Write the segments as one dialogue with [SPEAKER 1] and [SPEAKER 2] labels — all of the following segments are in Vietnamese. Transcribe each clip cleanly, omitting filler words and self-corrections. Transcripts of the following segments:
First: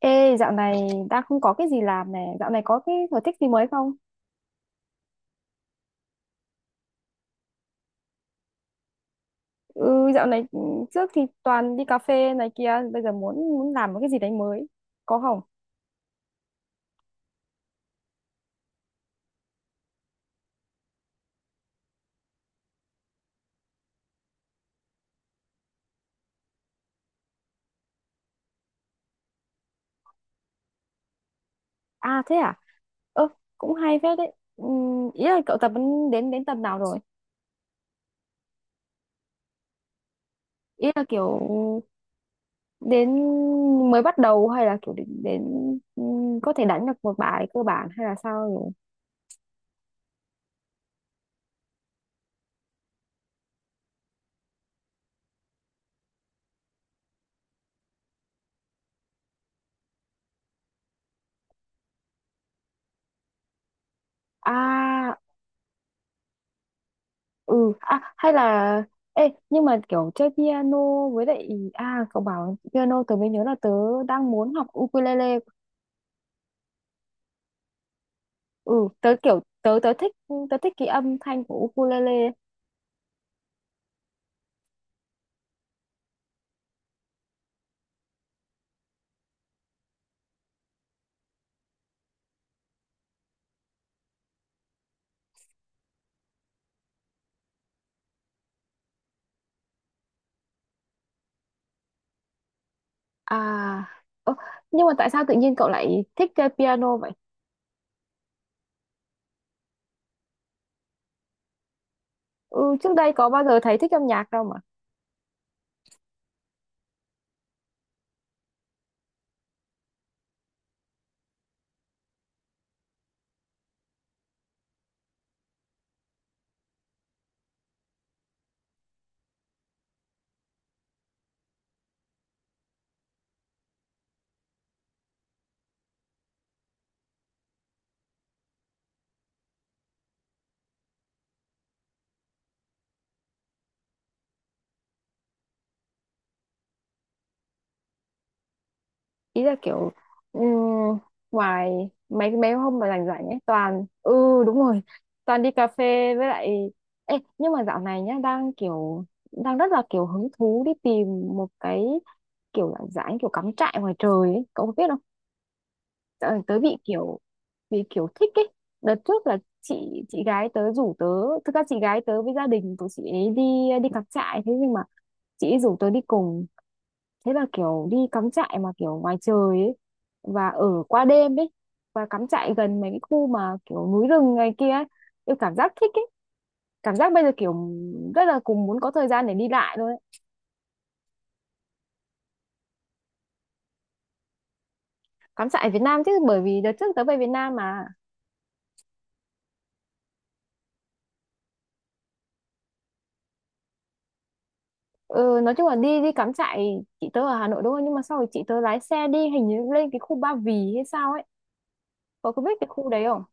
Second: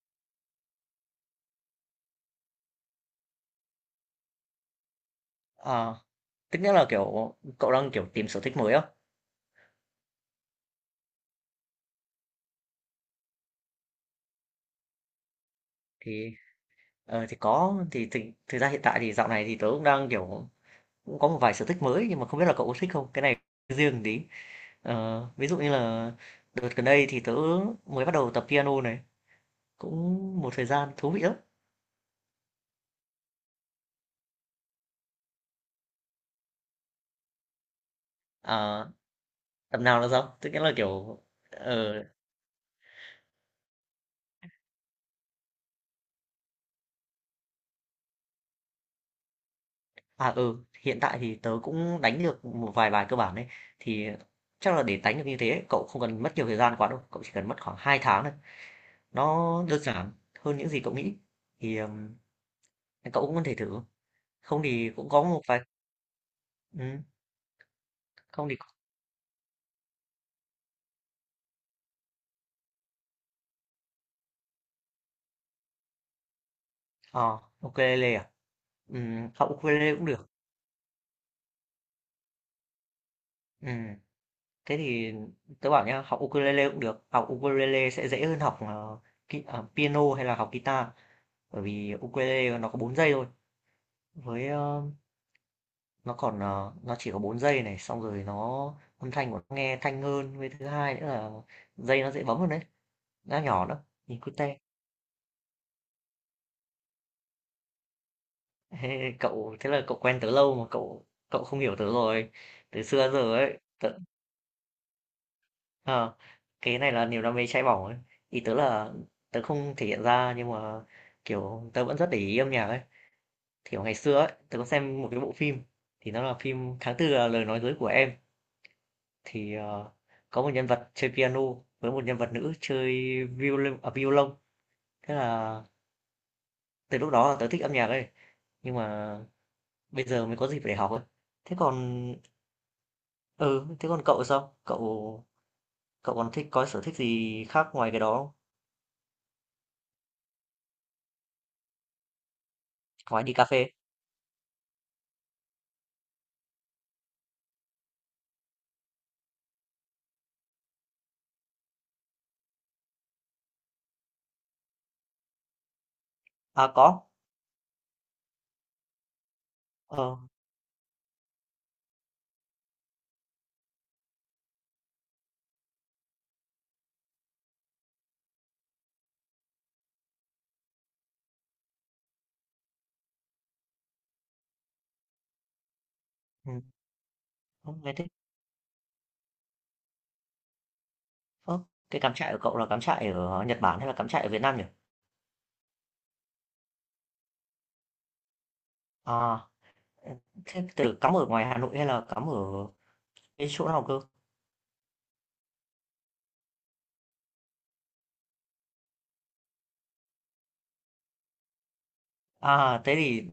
[SPEAKER 1] Ê, dạo này đang không có cái gì làm này, dạo này có cái sở thích gì mới không?
[SPEAKER 2] À, tức nghĩa là, kiểu, cậu đang, kiểu, tìm sở thích mới á?
[SPEAKER 1] Ừ, dạo này trước thì toàn đi cà phê này kia, bây giờ muốn muốn làm một cái gì đấy mới, có không?
[SPEAKER 2] Thì, thì có, thì thực thực ra hiện tại thì dạo này thì tớ cũng đang, kiểu, cũng có một vài sở thích mới nhưng mà không biết là cậu có thích không? Cái này riêng tí. Ví dụ như là đợt gần đây thì tớ mới bắt đầu tập piano này, cũng một thời gian thú vị lắm.
[SPEAKER 1] À thế à? Ơ, cũng hay phết đấy. Ý là cậu tập đến đến đến tầm nào rồi?
[SPEAKER 2] À, tập nào là sao? Tức nghĩa là,
[SPEAKER 1] Ý là
[SPEAKER 2] kiểu,
[SPEAKER 1] kiểu
[SPEAKER 2] ờ,
[SPEAKER 1] đến mới bắt đầu hay là kiểu đến có thể đánh được một bài cơ bản hay là sao rồi?
[SPEAKER 2] à, ừ, hiện tại thì tớ cũng đánh được một vài bài cơ bản đấy thì chắc là để đánh được như thế cậu không cần mất nhiều thời gian quá đâu, cậu chỉ cần mất khoảng 2 tháng. Nó đơn giản hơn những gì cậu nghĩ, thì, cậu cũng có thể thử. Không thì cũng
[SPEAKER 1] À,
[SPEAKER 2] có một vài ừm,
[SPEAKER 1] ừ à hay
[SPEAKER 2] không thì
[SPEAKER 1] là ê nhưng mà kiểu chơi piano với lại, à cậu bảo piano tớ mới nhớ là tớ đang muốn học ukulele.
[SPEAKER 2] ờ, ukulele à?
[SPEAKER 1] Ừ, tớ kiểu
[SPEAKER 2] Học
[SPEAKER 1] tớ
[SPEAKER 2] ukulele cũng được.
[SPEAKER 1] tớ thích cái âm thanh của ukulele.
[SPEAKER 2] Ừm, Thế thì tớ bảo nhá, học ukulele cũng được. Học ukulele sẽ dễ hơn học, piano hay là học guitar, bởi vì ukulele nó có 4 giây thôi. Với, nó còn, nó chỉ có 4 giây này, xong rồi nó âm thanh của nó nghe thanh hơn, với thứ hai nữa là dây nó dễ bấm hơn đấy, nó nhỏ nữa,
[SPEAKER 1] À,
[SPEAKER 2] nhìn
[SPEAKER 1] ơ,
[SPEAKER 2] cute.
[SPEAKER 1] nhưng mà tại sao tự nhiên cậu lại thích chơi piano vậy?
[SPEAKER 2] Ê, cậu thế là cậu quen tớ lâu mà cậu cậu không hiểu tớ rồi
[SPEAKER 1] Ừ,
[SPEAKER 2] từ
[SPEAKER 1] trước
[SPEAKER 2] xưa
[SPEAKER 1] đây có
[SPEAKER 2] giờ
[SPEAKER 1] bao
[SPEAKER 2] ấy
[SPEAKER 1] giờ thấy thích
[SPEAKER 2] tớ,
[SPEAKER 1] âm nhạc đâu.
[SPEAKER 2] ờ, cái này là niềm đam mê cháy bỏng ấy ý tớ là tớ không thể hiện ra nhưng mà kiểu tớ vẫn rất để ý âm nhạc ấy kiểu ngày xưa ấy tớ có xem một cái bộ phim thì nó là phim Tháng Tư là lời nói dối của em thì có một nhân vật chơi piano với một nhân vật nữ chơi violon thế là từ lúc đó là tớ thích âm nhạc ấy nhưng mà bây giờ mới có dịp để học ấy thế còn. Ừ, thế còn cậu sao? Cậu cậu còn thích có sở thích gì khác ngoài cái đó không?
[SPEAKER 1] Ý là kiểu ừm, ngoài mấy mấy hôm mà rảnh
[SPEAKER 2] Ngoài
[SPEAKER 1] rảnh
[SPEAKER 2] đi
[SPEAKER 1] ấy
[SPEAKER 2] cà phê.
[SPEAKER 1] toàn ừ. Đúng rồi, toàn đi cà phê với lại. Ê, nhưng mà dạo này nhá đang rất là kiểu hứng thú đi tìm một cái kiểu dạng dáng kiểu cắm trại ngoài trời ấy, cậu có biết không? Ờ, tớ
[SPEAKER 2] À
[SPEAKER 1] bị
[SPEAKER 2] có.
[SPEAKER 1] kiểu bị kiểu thích ấy. Đợt trước là chị
[SPEAKER 2] Ờ,
[SPEAKER 1] chị gái tớ rủ tớ. Thực ra chị gái tớ với gia đình của chị ấy đi đi cắm trại, thế nhưng mà chị ấy rủ tớ đi cùng, thế là kiểu đi cắm trại mà kiểu ngoài trời ấy và ở qua đêm ấy và cắm trại gần mấy cái khu mà kiểu núi rừng này kia ấy, tôi cảm giác thích ấy.
[SPEAKER 2] ừ,
[SPEAKER 1] Cảm giác bây giờ kiểu
[SPEAKER 2] không nghe thích.
[SPEAKER 1] rất là cùng muốn có thời gian để đi lại thôi ấy.
[SPEAKER 2] Ơ, cái cắm trại của cậu là cắm trại ở Nhật Bản hay là cắm trại ở Việt Nam nhỉ?
[SPEAKER 1] Cắm trại ở Việt Nam chứ, bởi vì đợt trước tớ về Việt Nam mà.
[SPEAKER 2] À, thế từ cắm ở ngoài Hà Nội hay là cắm ở cái chỗ nào cơ?
[SPEAKER 1] Ừ, nói chung là đi đi cắm trại, chị tớ ở Hà Nội đúng không, nhưng mà sau rồi chị tớ lái xe đi hình như lên cái khu Ba Vì hay sao ấy, cậu có biết cái
[SPEAKER 2] À,
[SPEAKER 1] khu
[SPEAKER 2] thế
[SPEAKER 1] đấy
[SPEAKER 2] thì
[SPEAKER 1] không?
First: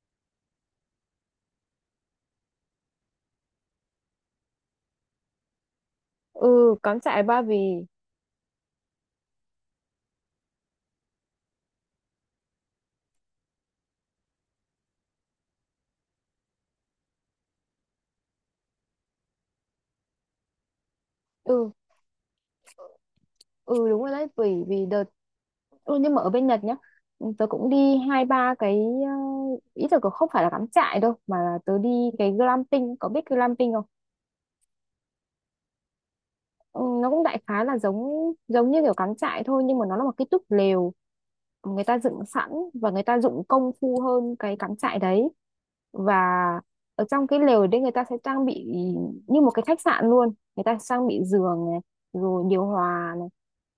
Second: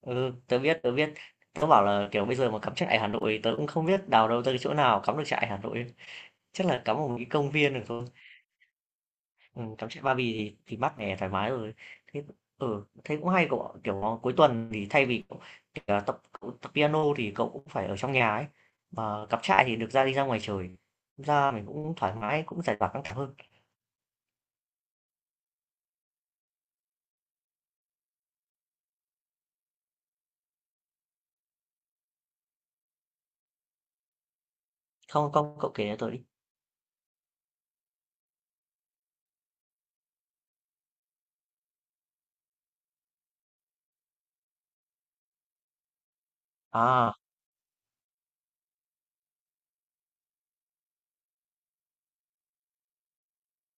[SPEAKER 2] ừ, tớ biết, tớ biết. Tớ bảo là kiểu bây giờ mà cắm trại Hà Nội tớ cũng không biết đào đâu tới cái chỗ nào cắm được trại Hà Nội. Chắc
[SPEAKER 1] Ừ,
[SPEAKER 2] là cắm
[SPEAKER 1] cắm
[SPEAKER 2] ở một
[SPEAKER 1] trại
[SPEAKER 2] cái
[SPEAKER 1] Ba
[SPEAKER 2] công viên được
[SPEAKER 1] Vì.
[SPEAKER 2] thôi. Cắm trại Ba Vì thì mát mẻ, thoải mái rồi. Thế Thế cũng hay cậu ạ. Kiểu, cuối tuần thì thay vì, cậu, kiểu là, cậu tập piano thì cậu cũng phải ở trong nhà ấy, mà cắm trại thì được ra đi ra ngoài trời, ra mình
[SPEAKER 1] Ừ,
[SPEAKER 2] cũng thoải mái, cũng giải tỏa căng thẳng hơn.
[SPEAKER 1] ừ, đúng rồi đấy, vì vì đợt. Ừ, nhưng mà ở bên Nhật nhá, ừ, tớ cũng đi hai ba cái, ờ, ý tưởng không phải là cắm trại đâu mà là tớ đi cái glamping, có biết glamping không?
[SPEAKER 2] Không, không, cậu kể cho tớ đi.
[SPEAKER 1] Ừ, nó cũng đại khái là giống giống như kiểu cắm trại thôi nhưng mà nó là một cái túp lều người ta dựng sẵn và người ta dụng công phu hơn cái cắm trại đấy. Và ở
[SPEAKER 2] À,
[SPEAKER 1] trong cái lều đấy người ta sẽ trang bị như một cái khách sạn luôn, người ta trang bị giường này, rồi điều hòa này,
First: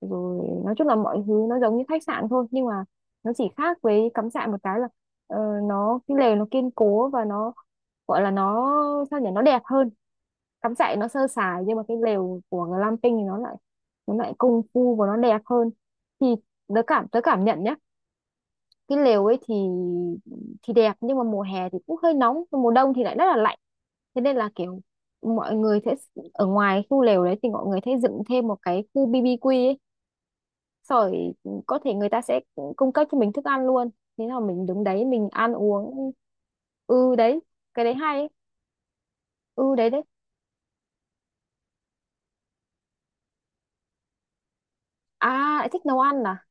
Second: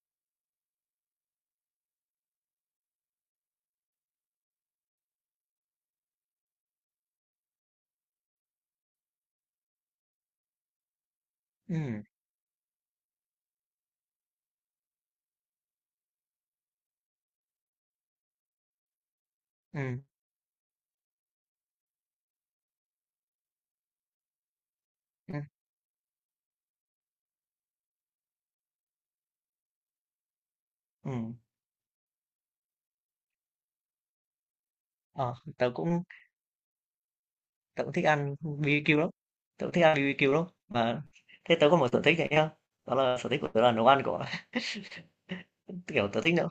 [SPEAKER 1] rồi nói chung là mọi thứ nó giống như khách sạn thôi nhưng mà nó chỉ khác với cắm trại một cái là, ờ, nó cái lều nó kiên cố và nó gọi là nó sao nhỉ, nó đẹp hơn. Cắm trại nó sơ sài nhưng mà cái
[SPEAKER 2] ừm,
[SPEAKER 1] lều của glamping thì nó lại công phu và nó đẹp hơn. Thì tớ cảm nhận nhá, cái lều ấy thì
[SPEAKER 2] ừm,
[SPEAKER 1] đẹp nhưng mà mùa hè thì cũng hơi nóng còn mùa đông thì lại rất là lạnh. Thế nên là kiểu
[SPEAKER 2] ừm,
[SPEAKER 1] mọi người sẽ ở ngoài khu lều đấy thì mọi người sẽ dựng thêm một cái khu BBQ ấy, rồi
[SPEAKER 2] ừm,
[SPEAKER 1] ừ, có thể người ta sẽ cung cấp cho mình thức ăn luôn, thế là mình đứng đấy mình
[SPEAKER 2] ờ,
[SPEAKER 1] ăn
[SPEAKER 2] tớ cũng
[SPEAKER 1] uống. Ừ đấy, cái
[SPEAKER 2] tớ cũng
[SPEAKER 1] đấy
[SPEAKER 2] thích
[SPEAKER 1] hay ấy.
[SPEAKER 2] ăn BBQ lắm, tớ cũng
[SPEAKER 1] Ừ
[SPEAKER 2] thích
[SPEAKER 1] đấy
[SPEAKER 2] ăn
[SPEAKER 1] đấy.
[SPEAKER 2] BBQ lắm. Mà thế tớ có một sở thích này nhá, đó là sở thích của tớ là nấu ăn cậu ạ.
[SPEAKER 1] À lại thích nấu
[SPEAKER 2] Kiểu, tớ
[SPEAKER 1] ăn
[SPEAKER 2] thích
[SPEAKER 1] à?
[SPEAKER 2] nấu.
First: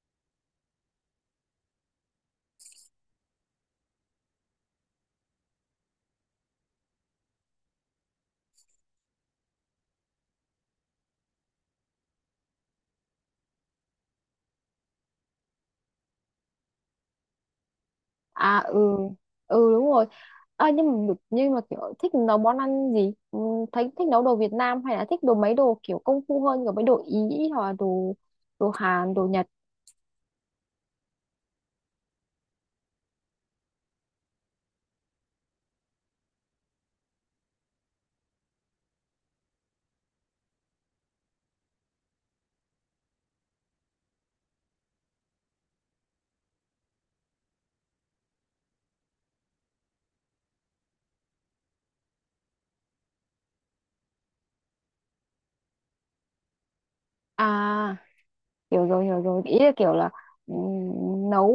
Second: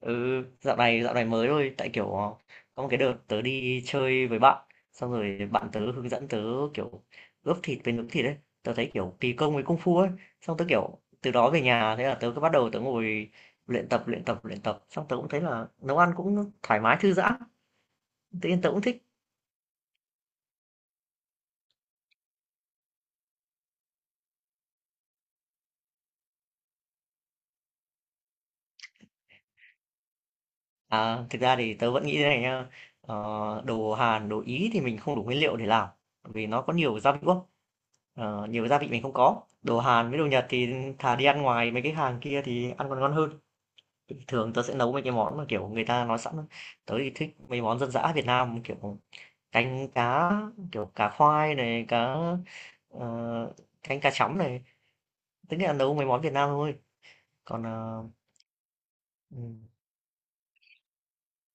[SPEAKER 2] Ừ, dạo này mới thôi, tại kiểu có một cái đợt tớ đi chơi với bạn, xong rồi bạn tớ hướng dẫn tớ kiểu ướp thịt với nướng thịt ấy, tớ thấy kiểu kỳ công với công phu ấy, xong tớ kiểu từ đó về nhà thế là tớ cứ bắt đầu tớ ngồi luyện tập luyện tập luyện tập, xong tớ cũng thấy là nấu ăn cũng thoải mái thư giãn, tự
[SPEAKER 1] À,
[SPEAKER 2] nhiên tớ cũng
[SPEAKER 1] ừ.
[SPEAKER 2] thích.
[SPEAKER 1] Ừ, đúng rồi. À, nhưng mà nhưng mà kiểu thích nấu món ăn gì, ừ, thấy thích nấu đồ Việt Nam hay là thích đồ mấy đồ kiểu công phu hơn kiểu mấy đồ Ý, hoặc là đồ đồ Hàn, đồ Nhật.
[SPEAKER 2] À, thực ra thì tớ vẫn nghĩ thế này nha, ờ, đồ Hàn, đồ Ý thì mình không đủ nguyên liệu để làm, vì nó có nhiều gia vị quá. Ờ, nhiều gia vị mình không có đồ Hàn với đồ Nhật thì thà đi ăn ngoài mấy cái hàng kia thì ăn còn ngon hơn thường tớ sẽ nấu mấy cái món mà kiểu người ta nói sẵn tớ thì thích mấy món dân dã Việt Nam kiểu canh cá kiểu cá khoai này cá ờ, canh cá chấm này tức là nấu mấy món Việt Nam thôi còn
[SPEAKER 1] À, hiểu rồi, hiểu
[SPEAKER 2] ừ,
[SPEAKER 1] rồi, ý là kiểu là, ừ, nấu,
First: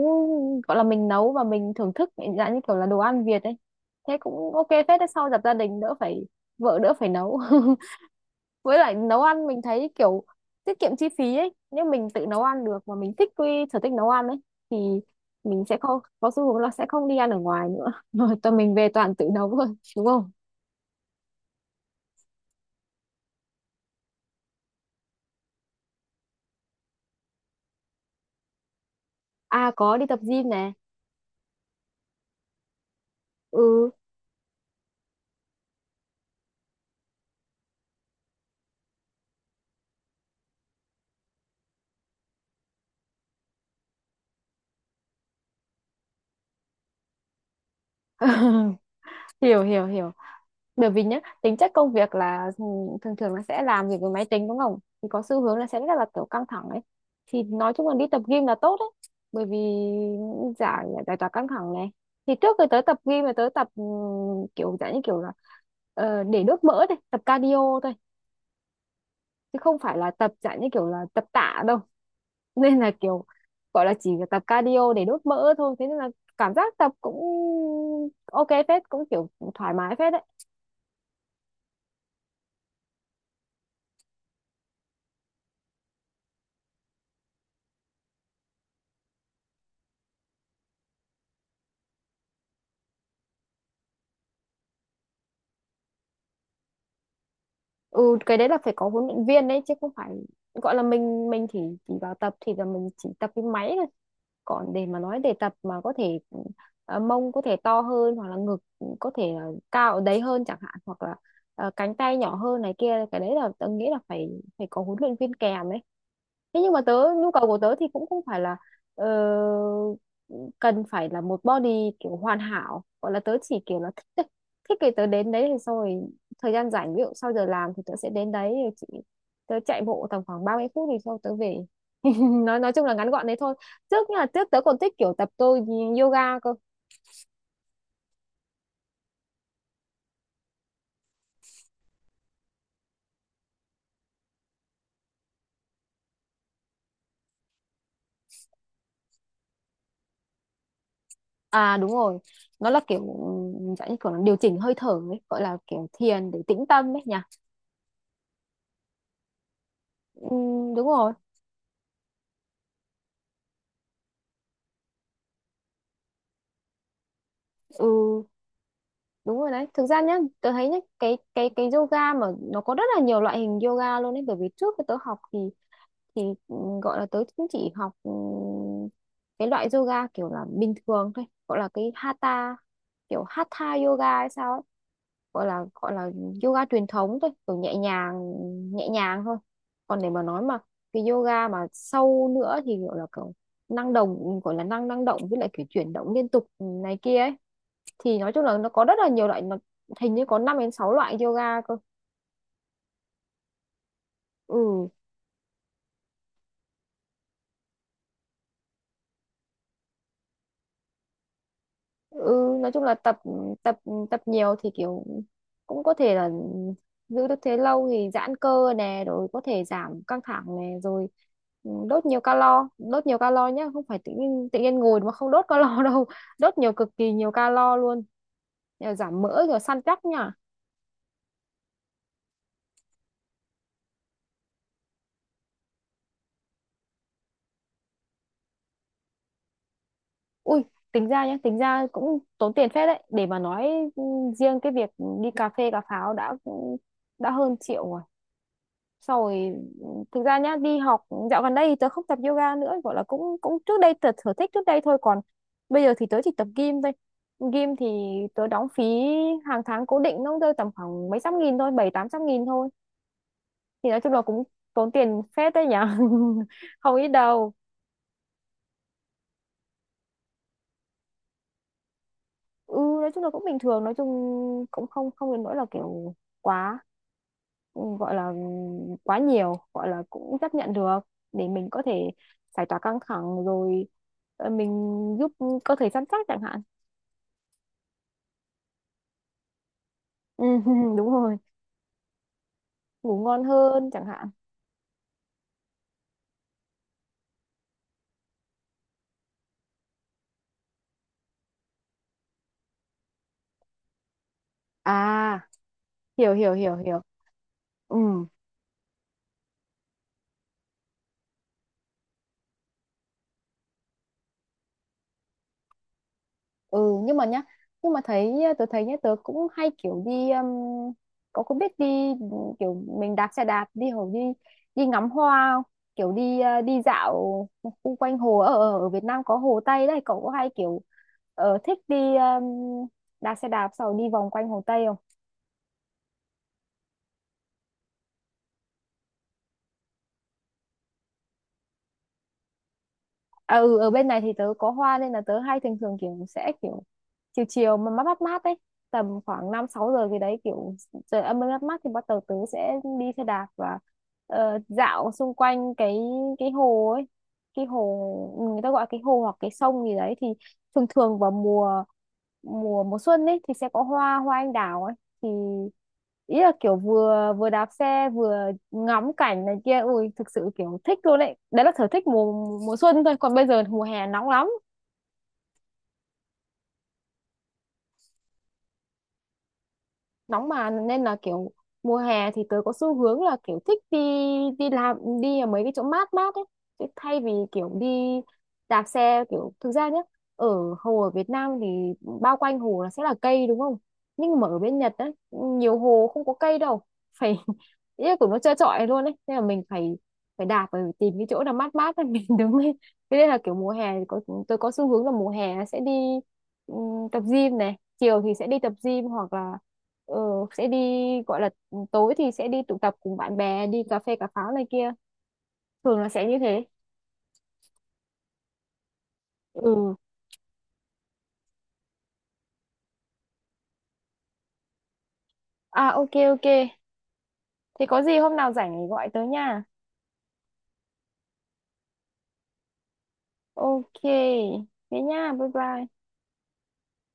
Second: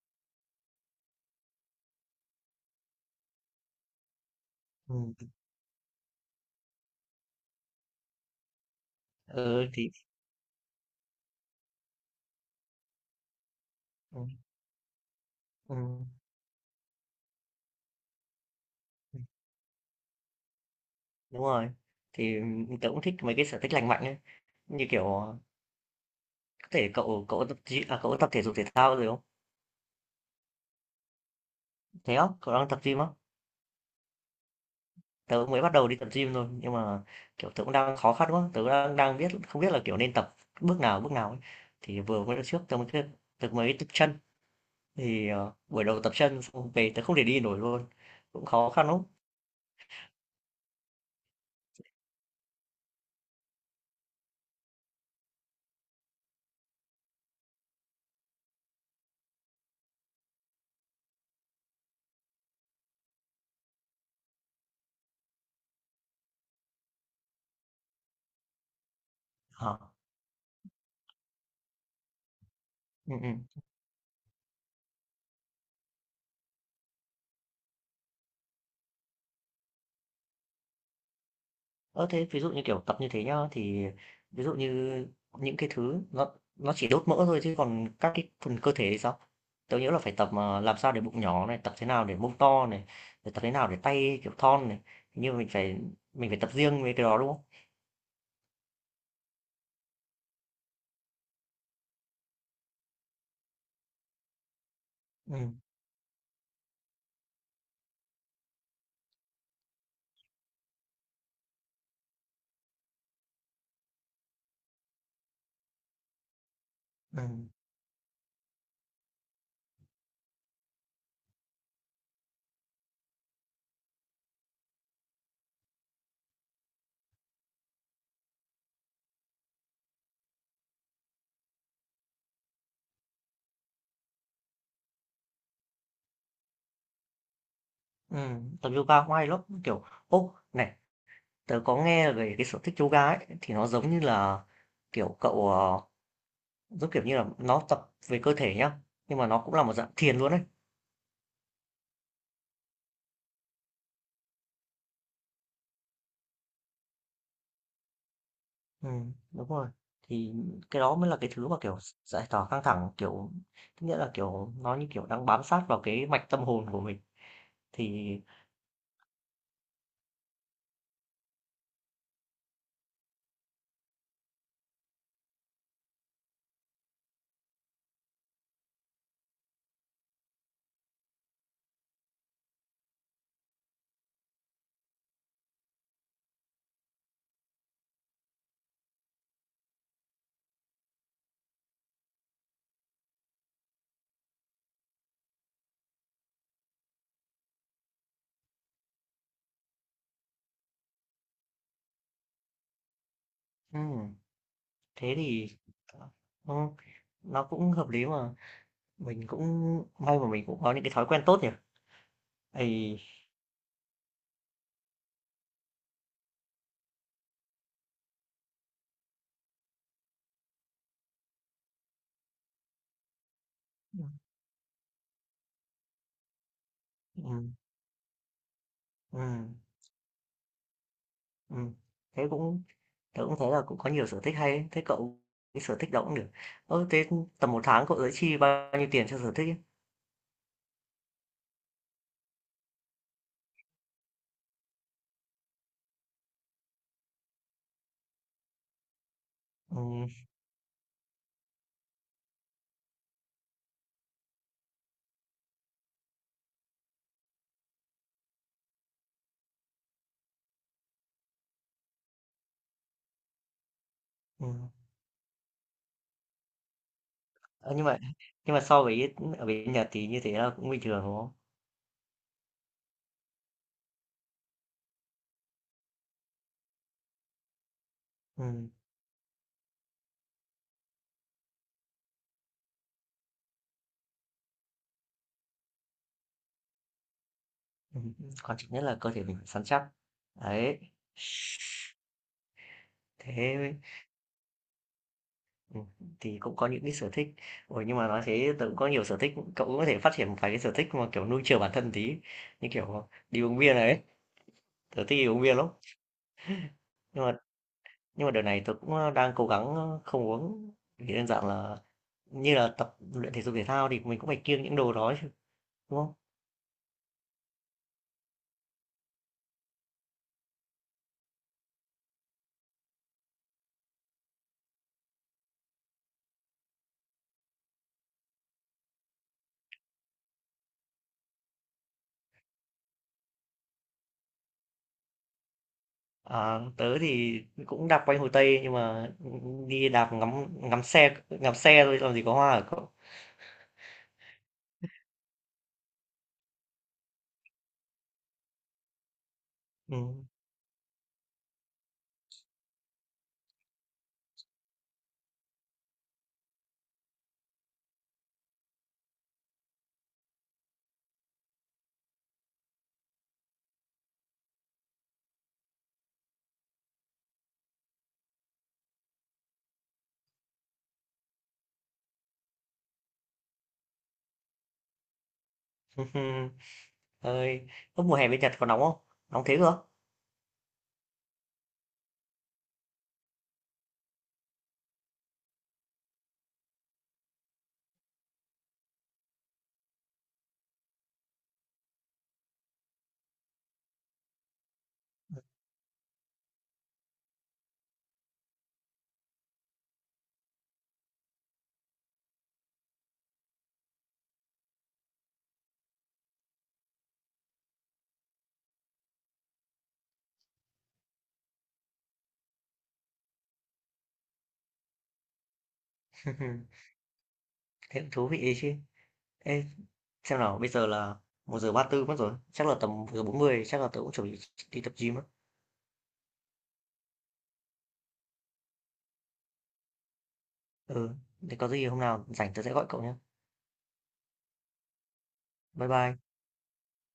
[SPEAKER 1] gọi là mình nấu và mình thưởng thức dạng như kiểu là đồ ăn Việt ấy. Thế cũng ok phết đấy, sau
[SPEAKER 2] ừ,
[SPEAKER 1] dập gia đình đỡ phải, vợ đỡ phải nấu. Với lại nấu ăn mình
[SPEAKER 2] ừ, thì
[SPEAKER 1] thấy kiểu tiết kiệm chi phí ấy, nếu mình tự nấu ăn được mà mình thích cái sở thích nấu
[SPEAKER 2] ừ,
[SPEAKER 1] ăn ấy thì mình
[SPEAKER 2] ừ,
[SPEAKER 1] sẽ không có xu hướng là sẽ không đi ăn ở ngoài nữa, rồi tụi mình về toàn tự nấu thôi, đúng không?
[SPEAKER 2] đúng rồi thì tớ cũng thích mấy cái sở thích lành mạnh ấy như kiểu có thể cậu cậu cậu tập thể dục thể thao rồi không
[SPEAKER 1] À, có đi tập gym nè.
[SPEAKER 2] thế không cậu đang tập gym á.
[SPEAKER 1] Ừ.
[SPEAKER 2] Tớ mới bắt đầu đi tập gym thôi, nhưng mà, kiểu, tớ cũng đang khó khăn quá, tớ đang đang biết không biết là, kiểu, nên tập bước nào ấy. Thì vừa mới trước tớ mới tập chân, thì, buổi đầu tập chân xong về tớ không thể đi nổi luôn, cũng khó khăn lắm.
[SPEAKER 1] Hiểu, hiểu, hiểu. Bởi vì nhá tính chất công việc là thường thường là sẽ làm việc với máy tính đúng không, thì có xu hướng là sẽ rất là kiểu căng thẳng ấy, thì nói chung là đi tập gym là tốt đấy, bởi vì giải giải tỏa căng thẳng này. Thì trước khi tới tập gym là tới tập kiểu dạng như kiểu là, để đốt mỡ thôi, tập cardio thôi, chứ không
[SPEAKER 2] Ờ,
[SPEAKER 1] phải là tập dạng như kiểu là tập tạ đâu. Nên là
[SPEAKER 2] ừ,
[SPEAKER 1] kiểu
[SPEAKER 2] ừ.
[SPEAKER 1] gọi là chỉ tập cardio để đốt mỡ thôi thế nên là cảm giác tập cũng ok phết, cũng kiểu thoải mái phết đấy.
[SPEAKER 2] Ơ, thế ví dụ như, kiểu, tập như thế nhá, thì ví dụ như những cái thứ nó chỉ đốt mỡ thôi chứ còn các cái phần cơ thể thì sao? Tớ nhớ là phải tập, mà làm sao để bụng nhỏ này, tập thế nào để mông to này, rồi tập thế nào để tay, kiểu, thon này, hình như mình phải tập riêng về cái đó, đúng không?
[SPEAKER 1] Ừ, cái đấy là phải có huấn luyện viên đấy chứ không phải gọi là mình chỉ vào tập thì là mình chỉ tập cái máy, còn để mà nói để
[SPEAKER 2] Ừm,
[SPEAKER 1] tập mà có thể mông có thể to hơn hoặc là ngực có thể là cao ở đấy hơn chẳng hạn, hoặc là cánh tay nhỏ hơn này kia, cái đấy là tớ nghĩ là phải phải có huấn luyện viên kèm ấy. Thế nhưng mà tớ nhu cầu
[SPEAKER 2] ừm,
[SPEAKER 1] của tớ thì cũng không phải là ờ, cần phải là một body kiểu hoàn hảo, gọi là tớ chỉ kiểu là thích thôi. Thích thì tớ đến đấy thì xong rồi, thời gian rảnh ví dụ sau giờ làm thì tớ sẽ đến đấy rồi chị tớ chạy bộ tầm khoảng 30 phút thì sau tớ về. Nói chung là ngắn gọn đấy thôi. Nhưng trước tớ còn thích kiểu tập tôi yoga cơ.
[SPEAKER 2] tập yoga cũng hay lắm, kiểu ô, này, tớ có nghe về cái sở thích yoga ấy, thì nó giống như là, kiểu, cậu, giống kiểu như là, nó tập về cơ thể nhá, nhưng mà nó cũng là một dạng thiền luôn ấy.
[SPEAKER 1] À đúng rồi, nó là kiểu dạng như kiểu nó điều chỉnh hơi thở ấy, gọi là kiểu thiền để tĩnh tâm ấy nhỉ.
[SPEAKER 2] Đúng rồi. Thì cái
[SPEAKER 1] Đúng
[SPEAKER 2] đó mới
[SPEAKER 1] rồi.
[SPEAKER 2] là cái thứ mà, kiểu, giải tỏa căng thẳng, kiểu, tức nghĩa là, kiểu, nó như kiểu đang bám sát vào cái mạch tâm hồn của mình, thì
[SPEAKER 1] Ừ đúng rồi đấy, thực ra nhá tớ thấy nhá cái yoga mà nó có rất là nhiều loại hình yoga luôn ấy, bởi vì trước khi tớ học thì thì gọi là tớ cũng chỉ học cái loại yoga kiểu là bình thường thôi, gọi là cái hatha, kiểu hatha yoga hay sao ấy, gọi là yoga truyền thống thôi kiểu nhẹ nhàng, nhẹ nhàng thôi. Còn để mà nói mà cái yoga mà sâu nữa thì gọi là kiểu năng động, gọi là năng năng động với lại kiểu chuyển động liên tục này kia ấy, thì nói chung là nó có rất là nhiều loại, nó hình như có 5 đến 6 loại yoga cơ.
[SPEAKER 2] Ừm.
[SPEAKER 1] Ừ.
[SPEAKER 2] Thế thì ờ, ừ, nó cũng hợp lý mà. Mình cũng may mà mình cũng có những cái thói quen tốt nhỉ?
[SPEAKER 1] Ừ, nói chung là
[SPEAKER 2] Thì
[SPEAKER 1] tập tập tập nhiều thì kiểu cũng có thể là giữ được thế lâu thì giãn cơ nè, rồi có thể giảm căng thẳng nè, rồi ừ, đốt nhiều calo, đốt nhiều calo nhá, không phải
[SPEAKER 2] ừ,
[SPEAKER 1] tự nhiên ngồi mà không đốt calo đâu. Đốt nhiều, cực kỳ nhiều
[SPEAKER 2] ừ,
[SPEAKER 1] calo luôn. Nhờ giảm mỡ
[SPEAKER 2] ừm,
[SPEAKER 1] rồi săn chắc nhá.
[SPEAKER 2] ừm, thế cũng tớ cũng thấy là cũng có nhiều sở thích hay ấy, thế cậu cái sở thích đó cũng được. Ơ, thế tầm một tháng cậu sẽ chi bao nhiêu tiền cho sở thích ấy?
[SPEAKER 1] Ui, tính ra nhá tính ra cũng tốn tiền phết đấy để mà nói, ừ, riêng cái việc đi cà phê cà pháo đã đã hơn triệu. Xong rồi, ừ,
[SPEAKER 2] Ừm,
[SPEAKER 1] thực ra nhá đi học dạo gần đây thì tớ không tập yoga nữa, gọi là cũng cũng trước đây tớ sở thích trước đây thôi, còn bây giờ thì tớ chỉ tập gym thôi. Gym thì tớ đóng phí hàng tháng cố định, nó rơi tầm khoảng mấy trăm nghìn thôi, bảy tám trăm nghìn thôi, thì nói chung là cũng
[SPEAKER 2] ừm.
[SPEAKER 1] tốn tiền phết đấy nhở, không ít đâu.
[SPEAKER 2] Ờ, nhưng mà so với ở bên Nhật thì như thế là cũng bình thường đúng không?
[SPEAKER 1] Ừ, nói chung là cũng bình thường, nói chung cũng không không đến nỗi là kiểu quá, gọi là
[SPEAKER 2] Ừm,
[SPEAKER 1] quá nhiều, gọi là cũng chấp nhận được để mình có thể giải tỏa căng thẳng rồi, mình giúp cơ thể săn chắc chẳng hạn.
[SPEAKER 2] Quan trọng nhất là cơ thể mình phải săn chắc.
[SPEAKER 1] Ừ,
[SPEAKER 2] Đấy.
[SPEAKER 1] đúng rồi, ngủ ngon
[SPEAKER 2] Thế mới-
[SPEAKER 1] hơn chẳng hạn.
[SPEAKER 2] ừ, thì cũng có những cái sở thích. Ủa nhưng mà nói thế tớ cũng có nhiều sở thích, cậu cũng có thể phát triển một vài cái sở thích mà kiểu nuôi chiều bản thân tí, như kiểu đi uống bia này ấy. Tớ thích đi
[SPEAKER 1] À,
[SPEAKER 2] uống bia lắm.
[SPEAKER 1] hiểu, hiểu, hiểu, hiểu.
[SPEAKER 2] Nhưng mà
[SPEAKER 1] Ừ,
[SPEAKER 2] nhưng mà đợt này tớ cũng đang cố gắng không uống vì đơn giản là như là tập luyện thể dục thể thao thì mình cũng phải kiêng những đồ đó chứ, đúng không?
[SPEAKER 1] ừ, nhưng mà nhá, nhưng mà tớ thấy nhá tớ cũng hay kiểu đi có biết đi kiểu mình đạp xe đạp đi hồ đi đi ngắm hoa không? Kiểu đi đi dạo xung quanh hồ ở ở ở Việt Nam có Hồ Tây đấy, cậu có hay kiểu thích đi đạp xe đạp sau đi vòng quanh Hồ Tây không?
[SPEAKER 2] Ờ, tớ thì cũng đạp quanh Hồ Tây nhưng mà đi đạp ngắm ngắm xe thôi làm gì có hoa ở cậu.
[SPEAKER 1] À, ừ, ở bên này thì tớ có hoa nên là tớ hay thường thường kiểu chiều chiều mà mát mát mát đấy, tầm khoảng 5 sáu
[SPEAKER 2] Ừ.
[SPEAKER 1] giờ gì đấy kiểu trời âm mát mát thì bắt đầu tớ sẽ đi xe đạp và dạo xung quanh cái hồ ấy, cái hồ, ừ, người ta gọi cái hồ hoặc cái sông gì đấy thì thường thường vào mùa mùa mùa xuân ấy thì sẽ có hoa hoa anh đào ấy. Thì ý là kiểu vừa vừa đạp xe vừa ngắm cảnh này kia, ui thực sự kiểu thích luôn đấy, đấy là sở thích mùa mùa xuân thôi, còn bây giờ thì mùa hè nóng lắm.
[SPEAKER 2] Ơi, lúc mùa hè bên Nhật có nóng không? Nóng thế cơ?
[SPEAKER 1] Nóng mà nên là kiểu mùa hè thì tớ có xu hướng là kiểu thích đi đi làm đi ở mấy cái chỗ mát mát ấy. Chứ thay vì kiểu đi đạp xe kiểu thực ra nhá ở hồ ở Việt Nam thì bao quanh hồ là sẽ là cây đúng không, nhưng mà ở bên Nhật ấy nhiều hồ không có cây đâu, phải ý là của nó trơ trọi luôn ấy nên là mình phải phải đạp phải tìm cái chỗ nào mát mát để mình đứng. Thế nên là kiểu mùa hè thì có tôi có xu hướng là mùa hè sẽ đi tập gym này, chiều thì sẽ đi tập gym hoặc là ờ, sẽ đi gọi là tối thì sẽ đi tụ tập cùng bạn bè đi cà phê cà pháo này kia. Thường là sẽ như thế.
[SPEAKER 2] Thế cũng thú vị đấy chứ. Ê,
[SPEAKER 1] Ừ.
[SPEAKER 2] xem nào, bây giờ là một giờ 34 mất rồi. Chắc là tầm 1 giờ bốn mươi chắc là tớ cũng chuẩn bị đi tập gym á.
[SPEAKER 1] À ok ok. Thế có gì hôm nào rảnh thì gọi tới nha.
[SPEAKER 2] Ừ, thế có gì hôm nào rảnh tớ sẽ gọi cậu nhé.
[SPEAKER 1] Ok. Thế nha. Bye bye.
[SPEAKER 2] Bye bye.